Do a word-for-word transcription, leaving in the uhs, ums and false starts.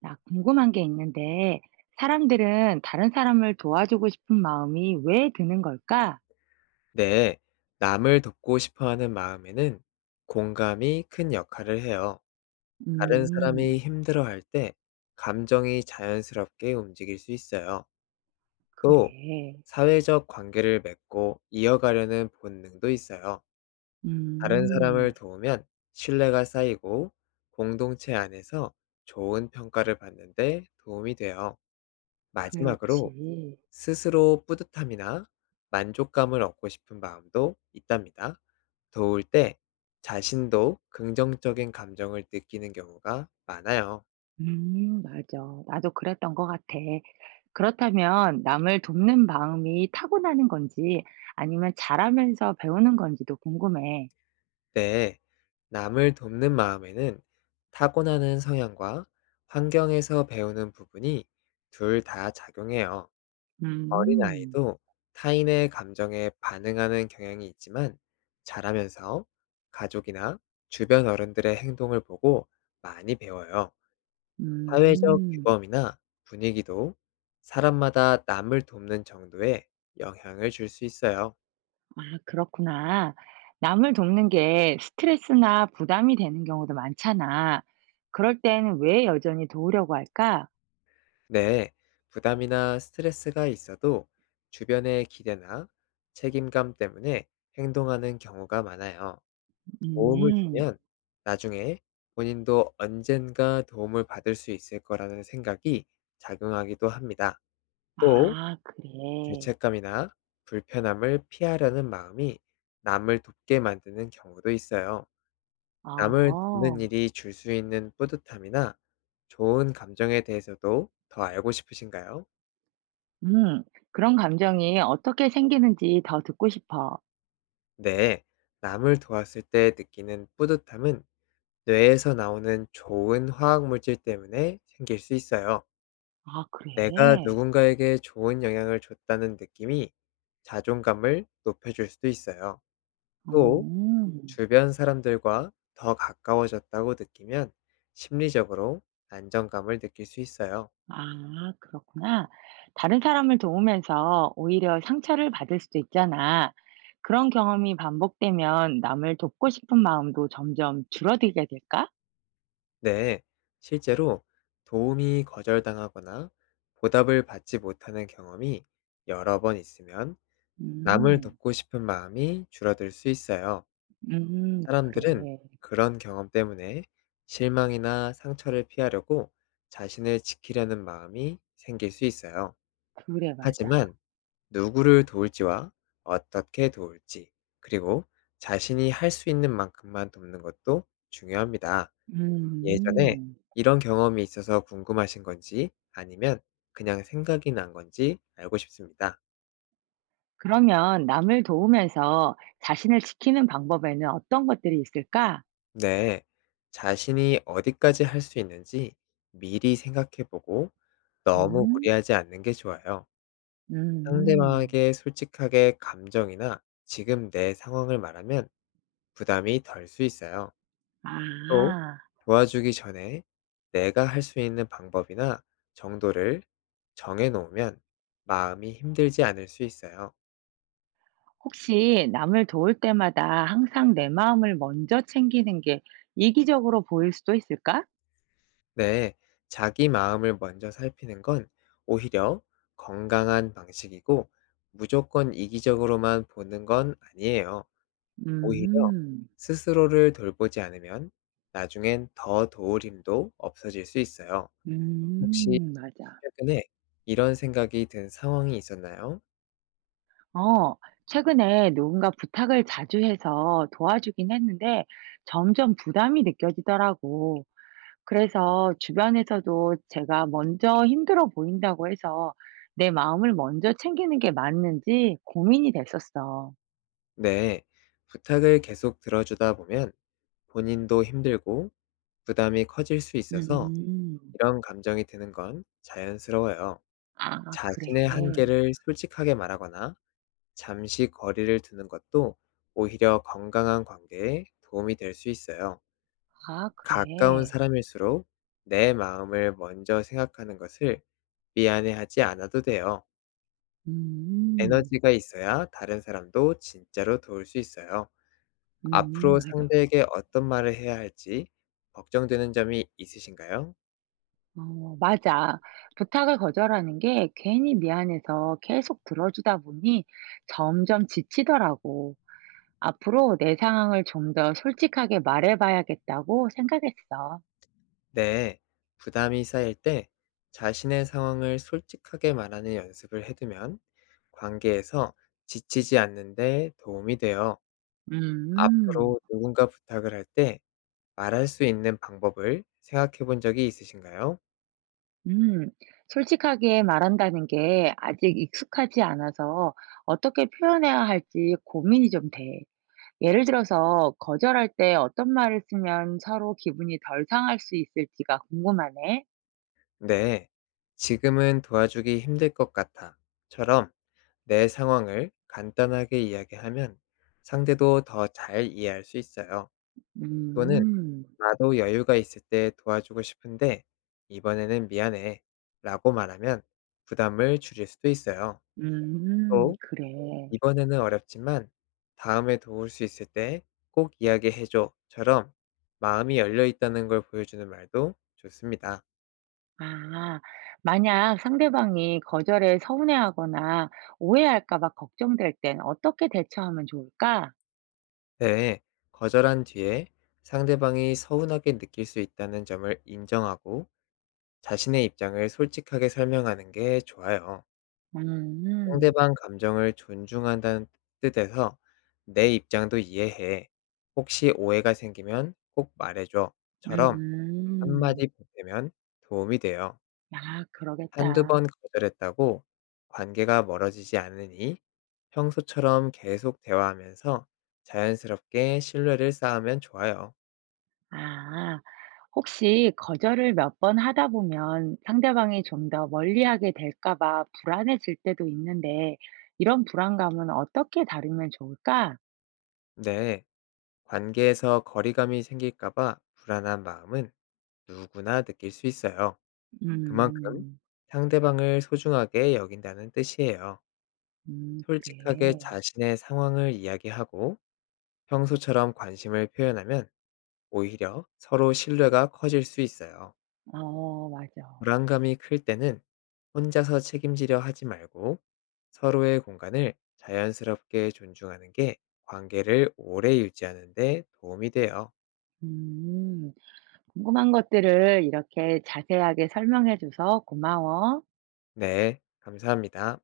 나 궁금한 게 있는데, 사람들은 다른 사람을 도와주고 싶은 마음이 왜 드는 걸까? 네, 남을 돕고 싶어 하는 마음에는 공감이 큰 역할을 해요. 다른 음, 사람이 힘들어할 때 감정이 자연스럽게 움직일 수 있어요. 또, 그래. 사회적 관계를 맺고 이어가려는 본능도 있어요. 다른 음, 사람을 도우면 신뢰가 쌓이고 공동체 안에서 좋은 평가를 받는데 도움이 돼요. 마지막으로 그렇지. 스스로 뿌듯함이나 만족감을 얻고 싶은 마음도 있답니다. 도울 때 자신도 긍정적인 감정을 느끼는 경우가 많아요. 음, 맞아. 나도 그랬던 것 같아. 그렇다면 남을 돕는 마음이 타고나는 건지 아니면 자라면서 배우는 건지도 궁금해. 네, 남을 돕는 마음에는 타고나는 성향과 환경에서 배우는 부분이 둘 다 작용해요. 음, 어린아이도 타인의 감정에 반응하는 경향이 있지만 자라면서 가족이나 주변 어른들의 행동을 보고 많이 배워요. 사회적 음. 규범이나 분위기도 사람마다 남을 돕는 정도에 영향을 줄 수 있어요. 아, 그렇구나. 남을 돕는 게 스트레스나 부담이 되는 경우도 많잖아. 그럴 땐 왜 여전히 도우려고 할까? 네, 부담이나 스트레스가 있어도 주변의 기대나 책임감 때문에 행동하는 경우가 많아요. 도움을 음. 주면 나중에 본인도 언젠가 도움을 받을 수 있을 거라는 생각이 작용하기도 합니다. 또 아, 그래. 죄책감이나 불편함을 피하려는 마음이 남을 돕게 만드는 경우도 있어요. 남을 어. 돕는 일이 줄 수 있는 뿌듯함이나 좋은 감정에 대해서도 더 알고 싶으신가요? 음. 그런 감정이 어떻게 생기는지 더 듣고 싶어. 네, 남을 도왔을 때 느끼는 뿌듯함은 뇌에서 나오는 좋은 화학물질 때문에 생길 수 있어요. 아, 내가 그래? 누군가에게 좋은 영향을 줬다는 느낌이 자존감을 높여줄 수도 있어요. 또, 음. 주변 사람들과 더 가까워졌다고 느끼면 심리적으로 안정감을 느낄 수 있어요. 아, 그렇구나. 다른 사람을 도우면서 오히려 상처를 받을 수도 있잖아. 그런 경험이 반복되면 남을 돕고 싶은 마음도 점점 줄어들게 될까? 네, 실제로 도움이 거절당하거나 보답을 받지 못하는 경험이 여러 번 있으면 남을 음, 돕고 싶은 마음이 줄어들 수 있어요. 음, 사람들은 그래. 그런 경험 때문에 실망이나 상처를 피하려고 자신을 지키려는 마음이 생길 수 있어요. 그래, 맞아. 하지만 누구를 도울지와 어떻게 도울지, 그리고 자신이 할 수 있는 만큼만 돕는 것도 중요합니다. 예전에 음, 이런 경험이 있어서 궁금하신 건지 아니면 그냥 생각이 난 건지 알고 싶습니다. 그러면 남을 도우면서 자신을 지키는 방법에는 어떤 것들이 있을까? 네. 자신이 어디까지 할 수 있는지 미리 생각해 보고 너무 음, 무리하지 않는 게 좋아요. 음, 상대방에게 솔직하게 감정이나 지금 내 상황을 말하면 부담이 덜 수 있어요. 또 아. 도와주기 전에 내가 할 수 있는 방법이나 정도를 정해 놓으면 마음이 힘들지 않을 수 있어요. 혹시 남을 도울 때마다 항상 내 마음을 먼저 챙기는 게 이기적으로 보일 수도 있을까? 네, 자기 마음을 먼저 살피는 건 오히려 건강한 방식이고 무조건 이기적으로만 보는 건 아니에요. 오히려 음. 스스로를 돌보지 않으면 나중엔 더 도울 힘도 없어질 수 있어요. 혹시 음, 맞아. 최근에 이런 생각이 든 상황이 있었나요? 어. 최근에 누군가 부탁을 자주 해서 도와주긴 했는데 점점 부담이 느껴지더라고. 그래서 주변에서도 제가 먼저 힘들어 보인다고 해서 내 마음을 먼저 챙기는 게 맞는지 고민이 됐었어. 네, 부탁을 계속 들어주다 보면 본인도 힘들고 부담이 커질 수 있어서 음. 이런 감정이 드는 건 자연스러워요. 아, 그래. 자신의 한계를 솔직하게 말하거나 잠시 거리를 두는 것도 오히려 건강한 관계에 도움이 될 수 있어요. 아, 가까운 그래. 사람일수록 내 마음을 먼저 생각하는 것을 미안해하지 않아도 돼요. 음. 에너지가 있어야 다른 사람도 진짜로 도울 수 있어요. 음, 앞으로 맞아. 상대에게 어떤 말을 해야 할지 걱정되는 점이 있으신가요? 어, 맞아. 부탁을 거절하는 게 괜히 미안해서 계속 들어주다 보니 점점 지치더라고. 앞으로 내 상황을 좀 더 솔직하게 말해 봐야겠다고 생각했어. 네, 부담이 쌓일 때 자신의 상황을 솔직하게 말하는 연습을 해두면 관계에서 지치지 않는데 도움이 돼요. 음. 앞으로 누군가 부탁을 할 때 말할 수 있는 방법을 생각해 본 적이 있으신가요? 음. 솔직하게 말한다는 게 아직 익숙하지 않아서 어떻게 표현해야 할지 고민이 좀 돼. 예를 들어서 거절할 때 어떤 말을 쓰면 서로 기분이 덜 상할 수 있을지가 궁금하네. 네, "지금은 도와주기 힘들 것 같아. 처럼 내 상황을 간단하게 이야기하면 상대도 더 잘 이해할 수 있어요. 또는 음, "나도 여유가 있을 때 도와주고 싶은데 이번에는 미안해 라고 말하면 부담을 줄일 수도 있어요. 음, 또 그래. "이번에는 어렵지만 다음에 도울 수 있을 때 꼭 이야기해줘 처럼 마음이 열려 있다는 걸 보여주는 말도 좋습니다. 아, 만약 상대방이 거절에 서운해하거나 오해할까 봐 걱정될 땐 어떻게 대처하면 좋을까? 네, 거절한 뒤에 상대방이 서운하게 느낄 수 있다는 점을 인정하고 자신의 입장을 솔직하게 설명하는 게 좋아요. 음, 음, 상대방 감정을 존중한다는 뜻에서 "내 입장도 이해해. 혹시 오해가 생기면 꼭 말해줘."처럼 음. 한마디 보태면 도움이 돼요. 아, 한두 그러겠다. 번 거절했다고 관계가 멀어지지 않으니 평소처럼 계속 대화하면서 자연스럽게 신뢰를 쌓으면 좋아요. 아, 혹시 거절을 몇 번 하다 보면 상대방이 좀 더 멀리하게 될까 봐 불안해질 때도 있는데 이런 불안감은 어떻게 다루면 좋을까? 네, 관계에서 거리감이 생길까 봐 불안한 마음은 누구나 느낄 수 있어요. 그만큼 음. 상대방을 소중하게 여긴다는 뜻이에요. 음, 솔직하게 그래. 자신의 상황을 이야기하고 평소처럼 관심을 표현하면 오히려 서로 신뢰가 커질 수 있어요. 어, 맞아. 불안감이 클 때는 혼자서 책임지려 하지 말고 서로의 공간을 자연스럽게 존중하는 게 관계를 오래 유지하는 데 도움이 돼요. 음. 궁금한 것들을 이렇게 자세하게 설명해 줘서 고마워. 네, 감사합니다.